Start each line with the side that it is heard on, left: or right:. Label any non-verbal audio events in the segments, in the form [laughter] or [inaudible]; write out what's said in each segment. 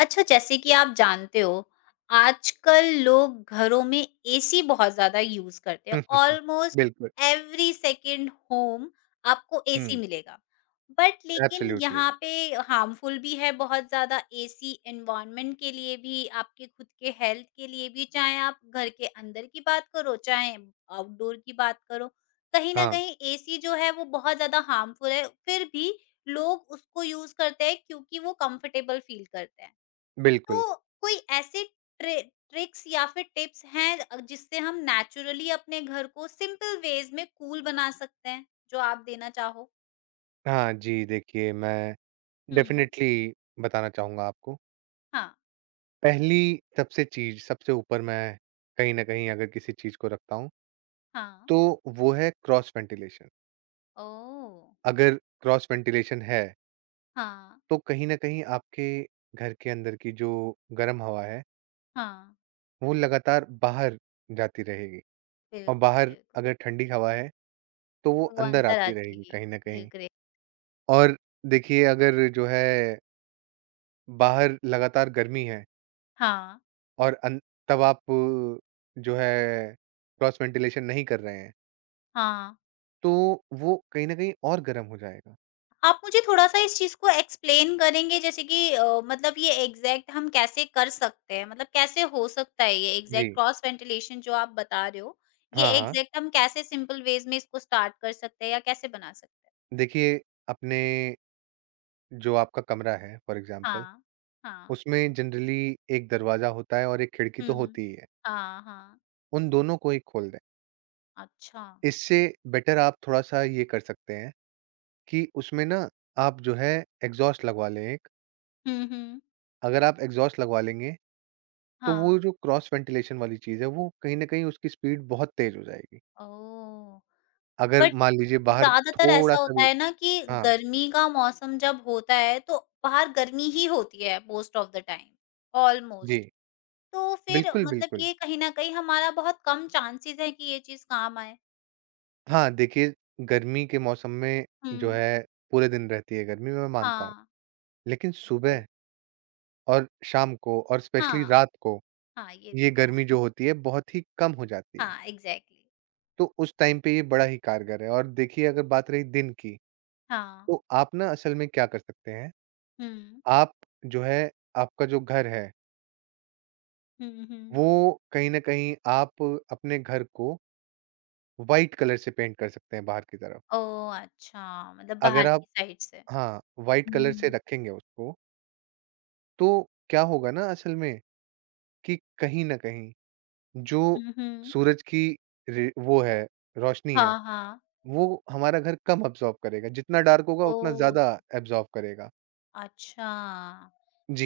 left: अच्छा, जैसे कि आप जानते हो, आजकल लोग घरों में एसी बहुत ज़्यादा यूज़ करते
right: [laughs]
left: हैं।
right: हुँ, हुँ, हुँ।
left: ऑलमोस्ट
right: बिल्कुल।
left: एवरी सेकंड होम आपको एसी
right: हुँ,
left: मिलेगा। बट लेकिन
right: एब्सोल्युटली।
left: यहाँ पे हार्मफुल भी है बहुत ज़्यादा, एसी एनवायरनमेंट के लिए भी, आपके खुद के हेल्थ के लिए भी, चाहे आप घर के अंदर की बात करो, चाहे आउटडोर की बात करो। कहीं न
right: हाँ,
left: कहीं एसी जो है वो बहुत ज़्यादा हार्मफुल है, फिर भी लोग उसको यूज़ करते हैं क्योंकि वो कंफर्टेबल फील करते हैं। तो
right: बिल्कुल।
left: कोई ऐसे ट्रि ट्रिक्स या फिर टिप्स हैं, जिससे हम नेचुरली अपने घर को सिंपल वेज में कूल बना सकते हैं, जो आप देना चाहो?
right: हाँ जी, देखिए मैं
left: हुँ।
right: डेफ़िनेटली बताना चाहूँगा आपको।
left: हाँ,
right: पहली सबसे चीज़ सबसे ऊपर मैं कहीं न कहीं अगर किसी चीज़ को रखता हूँ,
left: हाँ।
right: तो वो है क्रॉस वेंटिलेशन।
left: ओह!
right: अगर क्रॉस वेंटिलेशन है,
left: हाँ,
right: तो कहीं न कहीं आपके घर के अंदर की जो गर्म हवा है,
left: हाँ।
right: वो लगातार बाहर जाती रहेगी और
left: बिल्कुल,
right: बाहर
left: बिल्कुल।
right: अगर ठंडी हवा है, तो वो
left: तो वो
right: अंदर
left: अंदर आ
right: आती रहेगी
left: जाएगी।
right: कहीं न
left: ये
right: कहीं।
left: ग्रेट।
right: और देखिए अगर जो है बाहर लगातार गर्मी है
left: हाँ,
right: और अन तब आप जो है क्रॉस वेंटिलेशन नहीं कर रहे हैं,
left: हाँ।
right: तो वो कहीं न कहीं और गर्म हो जाएगा।
left: आप मुझे थोड़ा-सा इस चीज़ को एक्सप्लेन करेंगे? जैसे कि मतलब ये एग्ज़ैक्ट हम कैसे कर सकते हैं? मतलब कैसे हो सकता है ये एग्ज़ैक्ट
right: जी।
left: क्रॉस वेंटिलेशन जो आप बता रहे हो, ये
right: हाँ, हाँ।
left: एग्ज़ैक्ट हम कैसे सिंपल वेज़ में इसको स्टार्ट कर सकते हैं या कैसे बना सकते हैं?
right: देखिए, अपने जो आपका कमरा है फॉर एग्ज़ाम्पल,
left: हाँ, हाँ।
right: उसमें जनरली एक दरवाज़ा होता है और एक खिड़की तो
left: हुँ।
right: होती ही है।
left: हाँ, हाँ।
right: उन दोनों को ही खोल दें।
left: अच्छा।
right: इससे बेटर आप थोड़ा-सा ये कर सकते हैं कि उसमें ना आप जो है एग्ज़ॉस्ट लगवा लें एक।
left: हुँ, हुँ।
right: अगर आप एग्ज़ॉस्ट लगवा लेंगे तो वो
left: हाँ।
right: जो क्रॉस वेंटिलेशन वाली चीज़ है, वो कहीं न कहीं उसकी स्पीड बहुत तेज़ हो जाएगी।
left: ओह!
right: अगर
left: बट
right: मान लीजिए बाहर
left: ज़्यादातर ऐसा
right: थोड़ा-सा
left: होता
right: भी।
left: है ना कि
right: हाँ,
left: गर्मी का मौसम जब होता है तो बाहर गर्मी ही होती है, मोस्ट ऑफ द टाइम,
right: जी।
left: ऑलमोस्ट। तो फिर
right: बिल्कुल,
left: मतलब
right: बिल्कुल।
left: ये कहीं न कहीं हमारा बहुत कम चांसेज़ है कि ये चीज़ काम आए।
right: हाँ, देखिए गर्मी के मौसम में
left: हुँ।
right: जो है पूरे दिन रहती है गर्मी, मैं मानता हूँ।
left: हाँ।
right: लेकिन
left: बिल्कुल।
right: सुबह और शाम को और स्पेशली
left: हाँ,
right: रात को
left: हाँ, ये तो
right: ये
left: है।
right: गर्मी जो होती है बहुत ही कम हो जाती है।
left: हाँ, एग्ज़ैक्टली।
right: तो उस टाइम पे ये बड़ा ही कारगर है और देखिए अगर बात रही दिन की,
left: हाँ।
right: तो आप ना असल में क्या कर सकते हैं,
left: हुँ।
right: आप जो है आपका जो घर है
left: हुँ, हुँ।
right: वो कहीं न कहीं आप अपने घर को व्हाइट कलर से पेंट कर सकते हैं बाहर की तरफ।
left: ओह! अच्छा, मतलब
right: अगर
left: बाहर
right: आप
left: की साइड से।
right: हाँ, व्हाइट
left: हुँ,
right: कलर से
left: हुँ।
right: रखेंगे उसको, तो क्या होगा ना असल में कि कहीं न कहीं जो
left: हुँ, हुँ।
right: सूरज की रे वो है, रोशनी है,
left: हाँ, हाँ।
right: वो हमारा घर कम अब्ज़ॉर्ब करेगा। जितना डार्क होगा उतना
left: ओह!
right: ज़्यादा अब्ज़ॉर्ब करेगा।
left: अच्छा।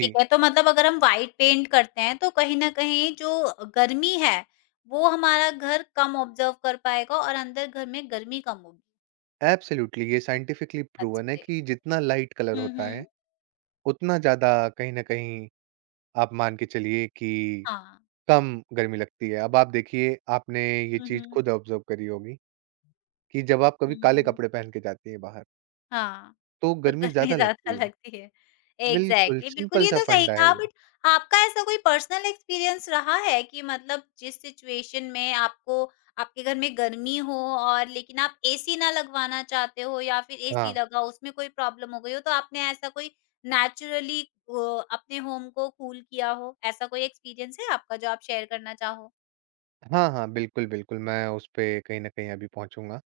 left: ठीक है, तो मतलब अगर हम व्हाइट पेंट करते हैं तो कहीं न कहीं जो गर्मी है, वो हमारा घर कम ऑब्ज़र्व कर पाएगा और अंदर घर में गर्मी कम होगी।
right: एब्सोल्यूटली ये साइंटिफिकली
left: दैट्स
right: प्रूवन है
left: ग्रेट।
right: कि जितना लाइट कलर
left: हुँ,
right: होता है,
left: हुँ।
right: उतना ज़्यादा कहीं न कहीं आप मान के चलिए कि
left: हाँ।
right: कम गर्मी लगती है। अब आप देखिए, आपने ये
left: हुँ,
right: चीज़
left: हुँ।
right: खुद ऑब्ज़र्व करी होगी कि जब आप कभी
left: हुँ,
right: काले
left: हुँ।
right: कपड़े पहन के जाती हैं बाहर,
left: हाँ,
right: तो
left: तो
right: गर्मी जी।
left: गर्मी [laughs]
right: ज़्यादा
left: ज़्यादा
right: लगती है।
left: लगती है।
right: बिल्कुल,
left: एग्ज़ैक्टली, बिल्कुल, ये
right: सिंपल-सा
left: तो सही
right: फंडा है
left: कहा।
right: ये।
left: बट आपका ऐसा कोई पर्सनल एक्सपीरियंस रहा है कि मतलब जिस सिचुएशन में आपको आपके घर में गर्मी हो और लेकिन आप एसी ना लगवाना चाहते हो या फिर एसी
right: हाँ।
left: लगा उसमें कोई प्रॉब्लम हो गई हो, तो आपने ऐसा कोई नेचुरली अपने होम को कूल किया हो? ऐसा कोई एक्सपीरियंस है आपका जो आप शेयर करना चाहो?
right: हाँ, हाँ, बिल्कुल, बिल्कुल, मैं उसपे कहीं न कहीं अभी पहुँचूँगा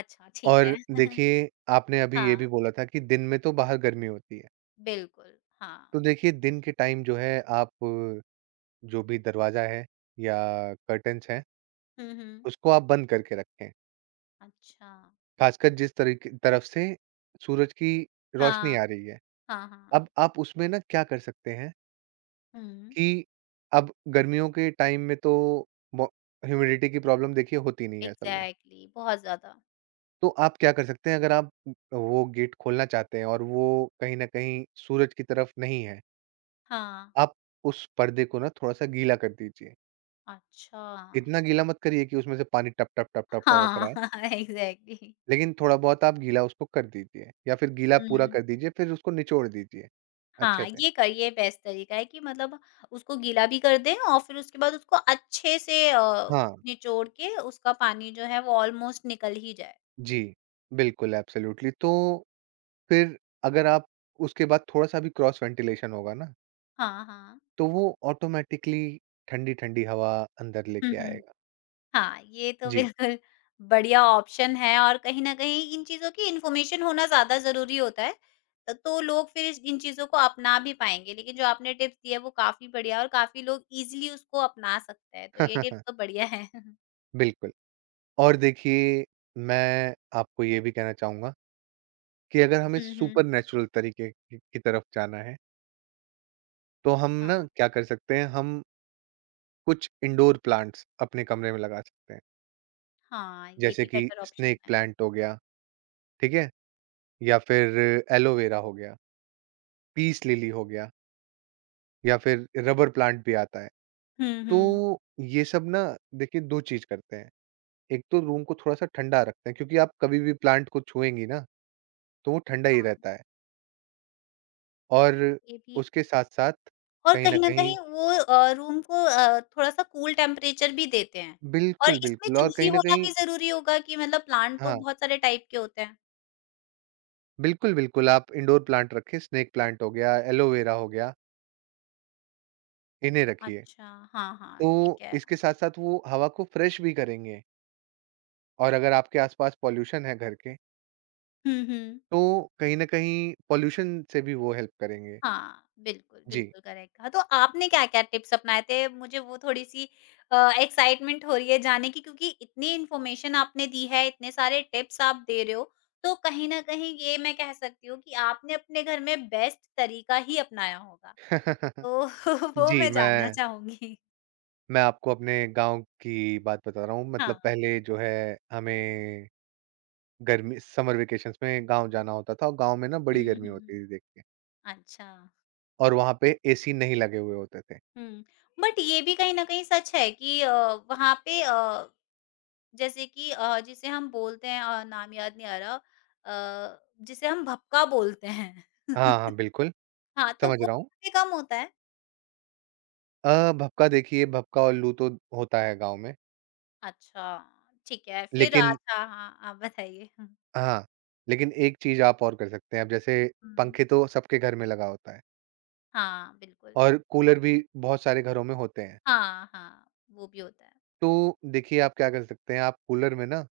left: अच्छा, ठीक है।
right: और
left: [laughs]
right: देखिए, आपने अभी ये भी
left: हाँ,
right: बोला था कि दिन में तो बाहर गर्मी होती है।
left: बिल्कुल, हाँ।
right: तो देखिए, दिन के टाइम जो है आप जो भी दरवाज़ा है या कर्टेन्स हैं,
left: हुँ, हुँ।
right: उसको आप बंद करके रखें।
left: अच्छा।
right: ख़ासकर जिस तरीके तरफ से सूरज की रोशनी
left: हाँ,
right: आ रही है।
left: हाँ, हाँ।
right: अब आप उसमें ना क्या कर सकते हैं
left: हुँ।
right: कि अब गर्मियों के टाइम में तो मो ह्यूमिडिटी की प्रॉब्लम देखिए होती नहीं है असल में।
left: एग्ज़ैक्टली, बहुत ज़्यादा।
right: तो आप क्या कर सकते हैं अगर आप वो गेट खोलना चाहते हैं और वो कहीं न कहीं सूरज की तरफ नहीं है,
left: हाँ।
right: आप उस पर्दे को ना थोड़ा-सा गीला कर दीजिए।
left: अच्छा।
right: इतना गीला मत करिए कि उसमें से पानी टप, टप, टप, टप टपक रहा
left: हाँ,
right: है,
left: [laughs] एग्ज़ैक्टली।
right: लेकिन थोड़ा बहुत आप गीला उसको कर दीजिए या फिर गीला पूरा
left: हुँ।
right: कर दीजिए फिर उसको निचोड़ दीजिए अच्छे
left: हाँ,
right: से।
left: ये बेस्ट तरीका है कि मतलब उसको गीला भी कर दें और फिर उसके बाद उसको अच्छे से
right: हाँ,
left: निचोड़ के उसका पानी जो है वो ऑलमोस्ट निकल ही जाए।
right: जी। बिल्कुल, एब्सोल्यूटली तो फिर अगर आप उसके बाद थोड़ा-सा भी क्रॉस वेंटिलेशन होगा ना,
left: हाँ, हाँ।
right: तो वो ऑटोमैटिकली ठंडी-ठंडी हवा अंदर लेके
left: [laughs]
right: आएगा।
left: हाँ, ये तो
right: जी।
left: बिल्कुल बढ़िया ऑप्शन है और कहीं न कहीं इन चीज़ों की इन्फॉर्मेशन होना ज़्यादा ज़रूरी होता है। तो लोग फिर इस इन चीज़ों को अपना भी पाएँगे। लेकिन जो आपने टिप्स दी है वो काफ़ी बढ़िया और काफ़ी लोग ईज़िली उसको अपना सकते हैं। तो ये टिप्स तो
right: [laughs]
left: बढ़िया है। [laughs]
right: बिल्कुल। और देखिए, मैं आपको ये भी कहना चाहूँगा कि अगर हमें
left: हुँ, हुँ।
right: सुपरनैचुरल तरीके की तरफ जाना है, तो हम ना
left: हाँ,
right: क्या कर सकते हैं, हम कुछ इंडोर प्लांट्स अपने कमरे में लगा सकते हैं।
left: हाँ, ये
right: जैसे
left: भी
right: कि
left: बेटर ऑप्शन
right: स्नेक
left: है।
right: प्लांट हो गया, ठीक है? या फिर एलोवेरा हो गया, पीस लिली हो गया या फिर रबर प्लांट भी आता है।
left: हुँ,
right: तो
left: हुँ।
right: ये सब ना देखिए 2 चीज़ करते हैं। एक तो रूम को थोड़ा-सा ठंडा रखते हैं क्योंकि आप कभी भी प्लांट को छुएँगी ना, तो वो ठंडा ही
left: हाँ,
right: रहता है और
left: ये भी है।
right: उसके साथ-साथ
left: और
right: कहीं न
left: कहीं न
right: कहीं
left: कहीं वो रूम को, थोड़ा-सा कूल टेम्परेचर भी देते हैं। और
right: बिल्कुल,
left: इसमें
right: बिल्कुल और
left: चूज़ी
right: कहीं न
left: होना
right: कहीं
left: भी ज़रूरी होगा कि मतलब प्लांट तो
right: हाँ,
left: बहुत सारे टाइप के होते हैं।
right: बिल्कुल, बिल्कुल आप इंडोर प्लांट रखें, स्नेक प्लांट हो गया, एलोवेरा हो गया, इन्हें रखिए।
left: अच्छा, हाँ, हाँ, ठीक
right: तो
left: है।
right: इसके साथ-साथ वो हवा को फ्रेश भी करेंगे और अगर आपके आस-पास पॉल्यूशन है घर के,
left: हुँ, हुँ।
right: तो कहीं न कहीं पॉल्यूशन से भी वो हेल्प करेंगे।
left: हाँ, बिल्कुल,
right: जी।
left: बिल्कुल, करेक्ट कहा। तो आपने क्या-क्या टिप्स अपनाए थे? मुझे वो थोड़ी-सी एक्साइटमेंट हो रही है जाने की, क्योंकि इतनी इन्फॉर्मेशन आपने दी है, इतने सारे टिप्स आप दे रहे हो, तो कहीं न कहीं ये मैं कह सकती हूँ कि आपने अपने घर में बेस्ट तरीका ही अपनाया होगा।
right: [laughs]
left: तो [laughs] वो
right: जी,
left: मैं जानना
right: मैं
left: चाहूँगी।
right: मैं आपको अपने गाँव की बात बता रहा हूँ। मतलब
left: हाँ।
right: पहले जो है हमें गर्मी समर वेकेशंस में गाँव जाना होता था और गाँव में ना बड़ी
left: हुँ, हुँ,
right: गर्मी होती
left: हुँ।
right: थी देखिए
left: अच्छा।
right: और वहाँ पे एसी नहीं लगे हुए होते थे।
left: हुँ, बट ये भी कहीं न कहीं सच है कि वहाँ पे जैसे कि जिसे हम बोलते हैं, नाम याद नहीं आ रहा, जिसे हम भपका बोलते हैं।
right: हाँ, हाँ,
left: [laughs]
right: बिल्कुल
left: हाँ, तो
right: समझ
left: वो
right: रहा हूँ।
left: काफ़ी कम होता है?
right: भभका देखिए भभका और लू तो होता है गाँव में।
left: अच्छा, ठीक है। फिर
right: लेकिन
left: अच्छा, हाँ, आप बताइए? हुँ,
right: हाँ, लेकिन एक चीज़ आप और कर सकते हैं। अब जैसे
left: हुँ।
right: पंखे तो सबके घर में लगा होता है
left: हाँ, बिल्कुल।
right: और कूलर भी बहुत सारे घरों में होते हैं।
left: हाँ, हाँ, वो भी होता है।
right: तो देखिए आप क्या कर सकते हैं आप कूलर में ना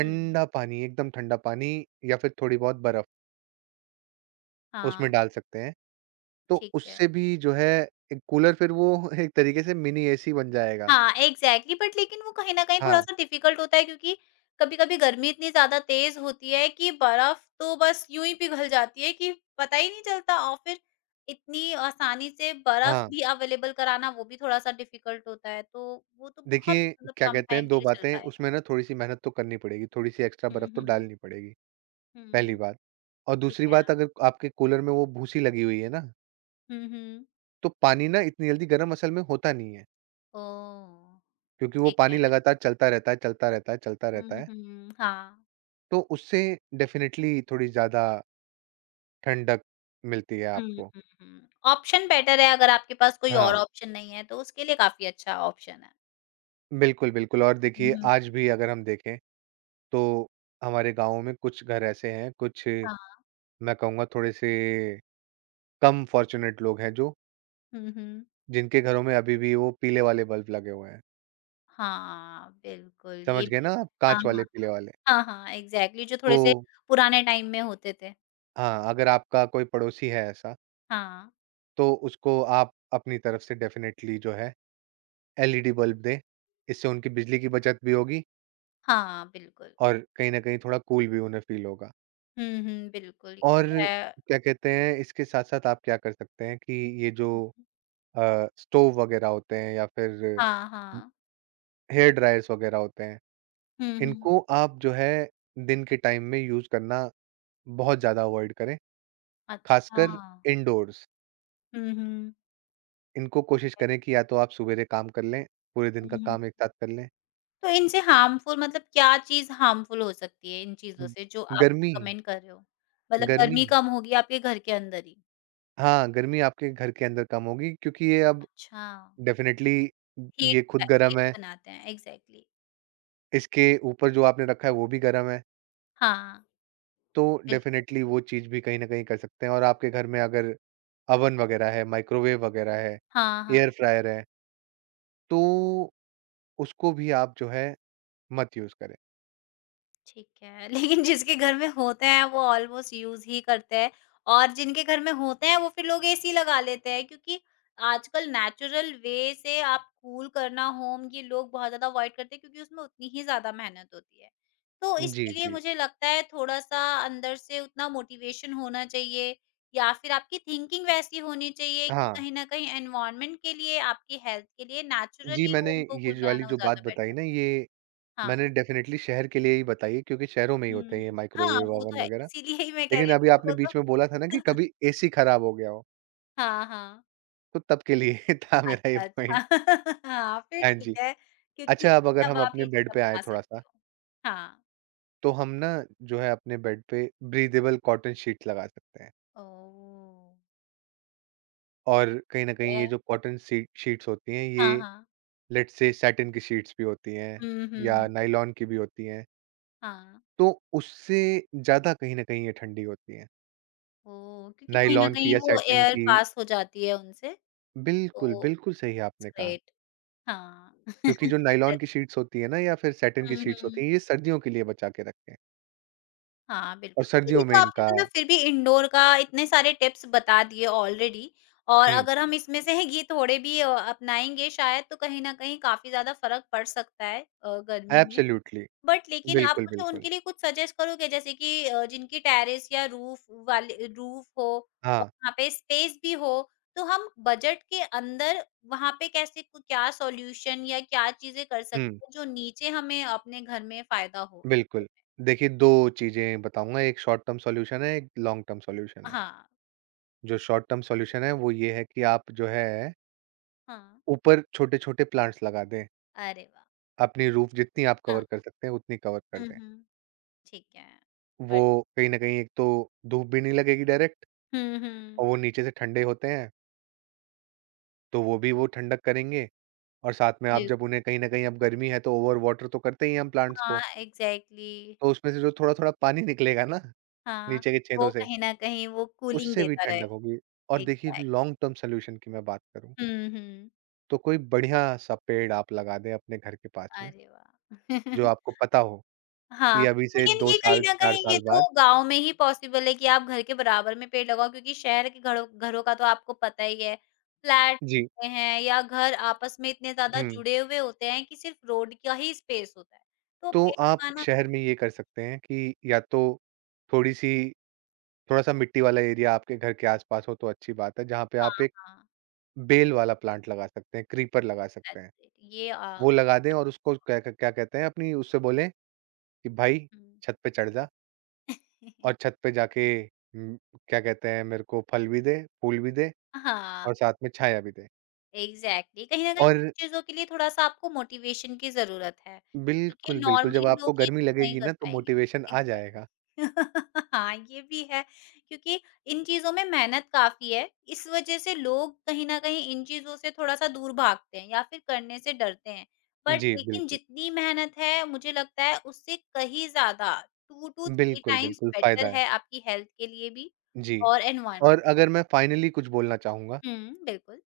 left: हुँ,
right: पानी, एकदम ठंडा पानी या फिर थोड़ी बहुत बर्फ उसमें
left: हाँ,
right: डाल सकते हैं। तो
left: ठीक है।
right: उससे भी जो है एक कूलर फिर वो [laughs] एक तरीके से मिनी एसी बन जाएगा।
left: हाँ, एग्ज़ैक्टली, बट लेकिन वो कहीं न कहीं
right: हाँ,
left: थोड़ा-सा डिफ़िकल्ट होता है क्योंकि कभी-कभी गर्मी इतनी ज़्यादा तेज़ होती है कि बर्फ़ तो बस यूँ ही पिघल जाती है, कि पता ही नहीं चलता। और फिर इतनी आसानी से बर्फ़
right: हाँ।
left: भी अवेलेबल कराना वो भी थोड़ा-सा डिफ़िकल्ट होता है। तो वो तो बहुत,
right: देखिए,
left: मतलब
right: क्या
left: कम
right: कहते
left: टाइम
right: हैं
left: के
right: 2
left: लिए चल
right: बातें
left: पाएगा।
right: उसमें ना थोड़ी-सी मेहनत तो करनी पड़ेगी, थोड़ी-सी एक्स्ट्रा
left: हुँ,
right: बर्फ तो
left: हुँ।
right: डालनी पड़ेगी,
left: हुँ,
right: पहली
left: हुँ।
right: बात। और
left: ठीक
right: दूसरी
left: है।
right: बात अगर आपके कूलर में वो भूसी लगी हुई है ना,
left: हुँ, हुँ।
right: तो पानी ना इतनी जल्दी गर्म असल में होता नहीं है,
left: ओह!
right: क्योंकि वो
left: ठीक
right: पानी
left: है।
right: लगातार चलता रहता है, चलता रहता है, चलता रहता
left: हुँ,
right: है।
left: हुँ। हाँ।
right: तो उससे डेफ़िनेटली थोड़ी ज़्यादा ठंडक मिलती है
left: हुँ,
right: आपको।
left: हुँ, हुँ। ऑप्शन बेटर है, अगर आपके पास कोई और
right: हाँ,
left: ऑप्शन नहीं है तो उसके लिए काफ़ी अच्छा ऑप्शन है।
right: बिल्कुल, बिल्कुल और देखिए
left: हुँ,
right: आज भी अगर हम देखें तो हमारे गाँवों में कुछ घर ऐसे हैं, कुछ
left: हाँ।
right: मैं कहूँगा थोड़े-से कम फॉर्च्यूनेट लोग हैं जो
left: हुँ, हुँ।
right: जिनके घरों में अभी भी वो पीले वाले बल्ब लगे हुए हैं।
left: हाँ, बिल्कुल,
right: समझ
left: ये
right: गए
left: भी
right: ना
left: है।
right: आप?
left: हाँ,
right: काँच वाले
left: हाँ।
right: पीले वाले।
left: हाँ, हाँ, एग्ज़ैक्टली, जो
right: तो
left: थोड़े से पुराने टाइम में होते थे।
right: हाँ, अगर आपका कोई पड़ोसी है ऐसा,
left: हाँ।
right: तो उसको आप अपनी तरफ से डेफ़िनेटली जो है एलईडी बल्ब दें। इससे उनकी बिजली की बचत भी होगी
left: हाँ, बिल्कुल।
right: और कहीं न कहीं थोड़ा कूल भी उन्हें फ़ील होगा।
left: हुँ, हुँ, बिल्कुल, ये
right: और
left: तो है।
right: क्या कहते हैं, इसके साथ-साथ आप क्या कर सकते हैं कि ये जो
left: हुँ,
right: स्टोव वगैरह होते हैं या फिर
left: हाँ, हाँ।
right: हेयर ड्रायर्स वगैरह होते हैं,
left: हुँ, हुँ।
right: इनको आप जो है दिन के टाइम में यूज़ करना बहुत ज़्यादा अवॉइड करें,
left: अच्छा।
right: खासकर इंडोर्स।
left: हुँ, हुँ।
right: इनको कोशिश
left: है।
right: करें कि या तो आप सवेरे काम कर लें, पूरे दिन
left: हुँ,
right: का
left: हुँ।
right: काम एक साथ कर लें।
left: तो इनसे हार्मफुल, मतलब क्या चीज़ हार्मफुल हो सकती है इन चीज़ों
right: उम,
left: से जो आप
right: गर्मी।
left: रिकमेंड कर रहे हो? मतलब
right: गर्मी।
left: गर्मी कम होगी आपके घर के अंदर ही।
right: हाँ, गर्मी आपके घर के अंदर कम होगी क्योंकि ये अब
left: अच्छा,
right: डेफ़िनेटली ये
left: हीट।
right: खुद गरम
left: हीट
right: है,
left: बनाते हैं, एग्ज़ैक्टली।
right: इसके ऊपर जो आपने रखा है वो भी गरम है।
left: हाँ,
right: तो
left: बिल
right: डेफिनेटली वो चीज़ भी कहीं न कहीं कर सकते हैं और आपके घर में अगर ओवन वगैरह है, माइक्रोवेव वगैरह है,
left: हाँ, हाँ,
right: एयर फ्रायर है, तो उसको भी आप जो है मत यूज़ करें।
left: ठीक है। [laughs] लेकिन जिसके घर में होते हैं वो ऑलमोस्ट यूज़ ही करते हैं और जिनके घर में होते हैं वो फिर लोग एसी लगा लेते हैं क्योंकि आजकल नेचुरल वे से आप कूल करना होम, ये लोग बहुत ज़्यादा अवॉइड करते हैं क्योंकि उसमें उतनी ही ज़्यादा मेहनत होती है। तो
right: जी,
left: इसके लिए
right: जी।
left: मुझे लगता है थोड़ा-सा अंदर से उतना मोटिवेशन होना चाहिए, या फिर आपकी थिंकिंग वैसी होनी चाहिए कि
right: हाँ,
left: कहीं न कहीं एनवायरनमेंट के लिए, आपकी हेल्थ के लिए
right: जी
left: नेचुरली
right: मैंने
left: होम को
right: ये
left: कूल
right: जो वाली
left: बनाना वो
right: जो बात
left: ज़्यादा
right: बताई
left: बेटर है।
right: ना ये
left: हाँ।
right: मैंने डेफिनेटली शहर के लिए ही बताई है क्योंकि शहरों में ही होते
left: हुँ।
right: हैं ये
left: हाँ,
right: माइक्रोवेव
left: वो तो
right: ओवन
left: है।
right: वगैरह।
left: इसीलिए ही मैं कह
right: लेकिन
left: रही
right: अभी
left: हूँ कि
right: आपने
left: वो
right: बीच में
left: तो
right: बोला था ना कि
left: [laughs]
right: कभी एसी खराब हो गया हो,
left: हाँ, हाँ।
right: तो तब के लिए [laughs] था मेरा ये
left: अच्छा, अच्छा।
right: पॉइंट।
left: [laughs] हाँ, फिर
right: हाँ
left: ठीक
right: जी।
left: है क्योंकि
right: अच्छा अब अगर
left: तब
right: हम
left: आप
right: अपने
left: ये चीज़
right: बेड पे आएँ
left: अपना सकते
right: थोड़ा-सा
left: हो। हाँ।
right: तो हम ना जो है अपने बेड पे ब्रीदेबल कॉटन शीट लगा सकते हैं।
left: ओह!
right: और कहीं न
left: ठीक
right: कहीं
left: है।
right: ये जो कॉटन सी शीट्स होती हैं
left: हाँ,
right: ये
left: हाँ।
right: लेट्स से सैटिन की शीट्स भी होती हैं
left: हुँ,
right: या
left: हुँ।
right: नायलॉन की भी होती हैं।
left: हाँ।
right: तो उससे ज़्यादा कहीं न कहीं ये ठंडी होती हैं।
left: ओह! क्योंकि कहीं न
right: नायलॉन की
left: कहीं
right: या
left: वो
right: सैटिन
left: एयर
right: की
left: पास हो जाती है उनसे,
right: बिल्कुल,
left: तो
right: बिल्कुल सही
left: इट्स
right: आपने कहा।
left: ग्रेट। हाँ।
right: क्योंकि
left: [laughs]
right: जो नायलॉन
left: दैट्स
right: की शीट्स होती हैं ना या फिर सैटिन की
left: हुँ,
right: शीट्स
left: हुँ।
right: होती हैं ये सर्दियों के लिए बचा के रखते हैं।
left: हाँ,
right: और
left: बिल्कुल। देखिए, ये
right: सर्दियों में
left: तो आपने
right: इनका
left: मतलब फिर भी इंडोर का इतने सारे टिप्स बता दिए ऑलरेडी, और
right: हुँ,
left: अगर हम इसमें से ये थोड़े भी अपनाएँगे शायद तो कहीं न कहीं काफ़ी ज़्यादा फ़र्क पड़ सकता है गर्मी में।
right: एब्सोल्यूटली
left: बट लेकिन आप
right: बिल्कुल,
left: मुझे
right: बिल्कुल।
left: उनके लिए कुछ सजेस्ट करोगे? जैसे कि जिनकी टेरेस या रूफ़ वाले रूफ़ हो और
right: हाँ,
left: वहाँ पे स्पेस भी हो, तो हम बजट के अंदर वहाँ पे कैसे, क क्या सॉल्यूशन या क्या चीज़ें कर
right: हुँ।
left: सकते हैं जो नीचे हमें अपने घर में फ़ायदा हो? Indoor
right: बिल्कुल।
left: में?
right: देखिए 2 चीज़ें बताऊँगा, एक शॉर्ट टर्म सॉल्यूशन है, एक लॉन्ग टर्म सॉल्यूशन है।
left: हाँ,
right: जो शॉर्ट टर्म सॉल्यूशन है, वो ये है कि आप जो है,
left: हाँ।
right: ऊपर छोटे-छोटे प्लांट्स लगा दें।
left: अरे वाह!
right: अपनी रूफ जितनी आप
left: हाँ।
right: कवर कर सकते हैं, उतनी कवर कर
left: हुँ,
right: दें।
left: हुँ। ठीक है।
right: वो
left: बट
right: कहीं न कहीं एक तो धूप भी नहीं लगेगी डायरेक्ट
left: हुँ,
right: और
left: हुँ।
right: वो नीचे से ठंडे होते हैं, तो वो भी वो ठंडक करेंगे और साथ में आप
left: बिल
right: जब उन्हें कहीं न कहीं अब गर्मी है, तो ओवर वाटर तो करते ही हैं हम प्लांट्स
left: हाँ,
right: को।
left: एग्ज़ैक्टली।
right: तो उसमें से जो थोड़ा-थोड़ा पानी [laughs] निकलेगा ना,
left: हाँ,
right: नीचे के छेदों
left: वो
right: से
left: कहीं न कहीं वो कूलिंग
right: उससे भी
left: देता
right: ठंडक
left: रहेगा।
right: होगी और देखिए
left: एग्ज़ैक्ट
right: लॉन्ग टर्म सॉल्यूशन की मैं बात करूँ,
left: हुँ, हुँ।
right: तो कोई बढ़िया-सा पेड़ आप लगा दें अपने घर के पास में,
left: अरे वाह!
right: जो
left: [laughs]
right: आपको पता हो कि
left: हाँ,
right: अभी से
left: लेकिन
right: 2
left: ये कहीं
right: साल,
left: न
right: 4
left: कहीं ये
right: साल
left: तो
right: बाद।
left: गाँव में ही पॉसिबल है कि आप घर के बराबर में पेड़ लगाओ, क्योंकि शहर के घरों घरों का तो आपको पता ही है, फ्लैट
right: जी,
left: होते हैं या घर आपस में इतने ज़्यादा
right: हुँ।
left: जुड़े हुए होते हैं कि सिर्फ़ रोड का ही स्पेस होता है। तो
right: तो
left: पेड़
right: आप
left: लगाना,
right: शहर में ये कर सकते हैं कि या तो थोड़ी-सी थोड़ा-सा मिट्टी वाला एरिया आपके घर के आस-पास हो तो अच्छी बात है, जहाँ पे आप
left: हाँ,
right: एक
left: हाँ।
right: बेल वाला प्लांट लगा सकते हैं, क्रीपर लगा सकते हैं।
left: That's it.
right: वो लगा दें और उसको क्या कहते हैं अपनी उससे बोलें कि भाई
left: हुँ।
right: छत पे चढ़ जा। और
left: [laughs]
right: छत पे जाके क्या कहते हैं मेरे को फल भी दे, फूल भी दे
left: हाँ,
right: और साथ में छाया भी दे।
left: एग्ज़ैक्टली, कहीं न कहीं
right: और
left: इन चीज़ों के लिए थोड़ा-सा आपको मोटिवेशन की ज़रूरत है, क्योंकि
right: बिल्कुल, बिल्कुल जब
left: नॉर्मली
right: आपको
left: लोग ये
right: गर्मी
left: चीज़ नहीं
right: लगेगी
left: कर
right: ना तो मोटिवेशन
left: पाएँगे।
right: आ
left: एग्ज़ैक्टली।
right: जाएगा।
left: [laughs] हाँ, ये भी है क्योंकि इन चीज़ों में मेहनत काफ़ी है, इस वज़ह से लोग कहीं न कहीं इन चीज़ों से थोड़ा-सा दूर भागते हैं या फिर करने से डरते हैं। बट
right: जी,
left: लेकिन
right: बिल्कुल।
left: जितनी मेहनत है मुझे लगता है उससे कहीं ज़्यादा 2 टू 3
right: बिल्कुल,
left: टाइम्स
right: बिल्कुल फ़ायदा
left: बेटर
right: है।
left: है आपकी हेल्थ के लिए भी
right: जी।
left: और एनवायर
right: और अगर मैं फाइनली कुछ बोलना चाहूँगा,
left: हुँ, बिल्कुल।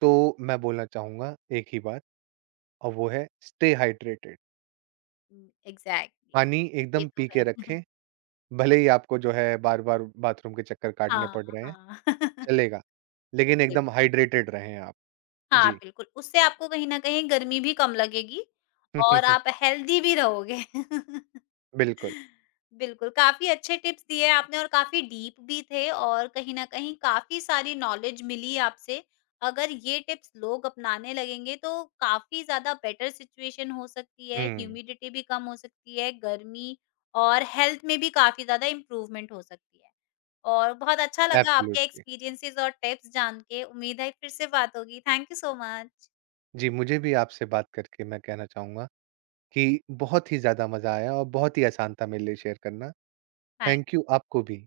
right: तो मैं बोलना चाहूँगा एक ही बात और वो है स्टे हाइड्रेटेड।
left: हुँ, एग्ज़ैक्टली,
right: पानी
left: ये
right: एकदम
left: तो
right: पी के
left: है।
right: रखें, भले ही आपको जो है बार-बार बाथरूम के चक्कर काटने
left: हाँ,
right: पड़ रहे हैं,
left: हाँ। [laughs]
right: चलेगा। लेकिन
left: बिल
right: एकदम हाइड्रेटेड रहें आप।
left: हाँ,
right: जी।
left: बिल्कुल, उससे आपको कहीं न कहीं गर्मी भी कम लगेगी और आप
right: [laughs]
left: हेल्दी भी रहोगे। [laughs]
right: बिल्कुल।
left: बिल्कुल, काफ़ी अच्छे टिप्स दिए आपने और काफ़ी डीप भी थे और कहीं न कहीं काफ़ी सारी नॉलेज मिली आपसे। अगर ये टिप्स लोग अपनाने लगेंगे तो काफ़ी ज़्यादा बेटर सिचुएशन हो सकती है,
right: हुँ।
left: ह्यूमिडिटी भी कम हो सकती है, गर्मी और हेल्थ में भी काफ़ी ज़्यादा इम्प्रूवमेंट हो सकती है। और बहुत अच्छा लगा आपके
right: एब्सोल्युटली।
left: एक्सपीरियंसेस और टिप्स जान के, उम्मीद है फिर से बात होगी। Thank you so much.
right: जी, मुझे भी आपसे बात करके मैं कहना चाहूँगा कि बहुत ही ज़्यादा मज़ा आया और बहुत ही आसान था मेरे लिए शेयर करना। थैंक यू आपको भी।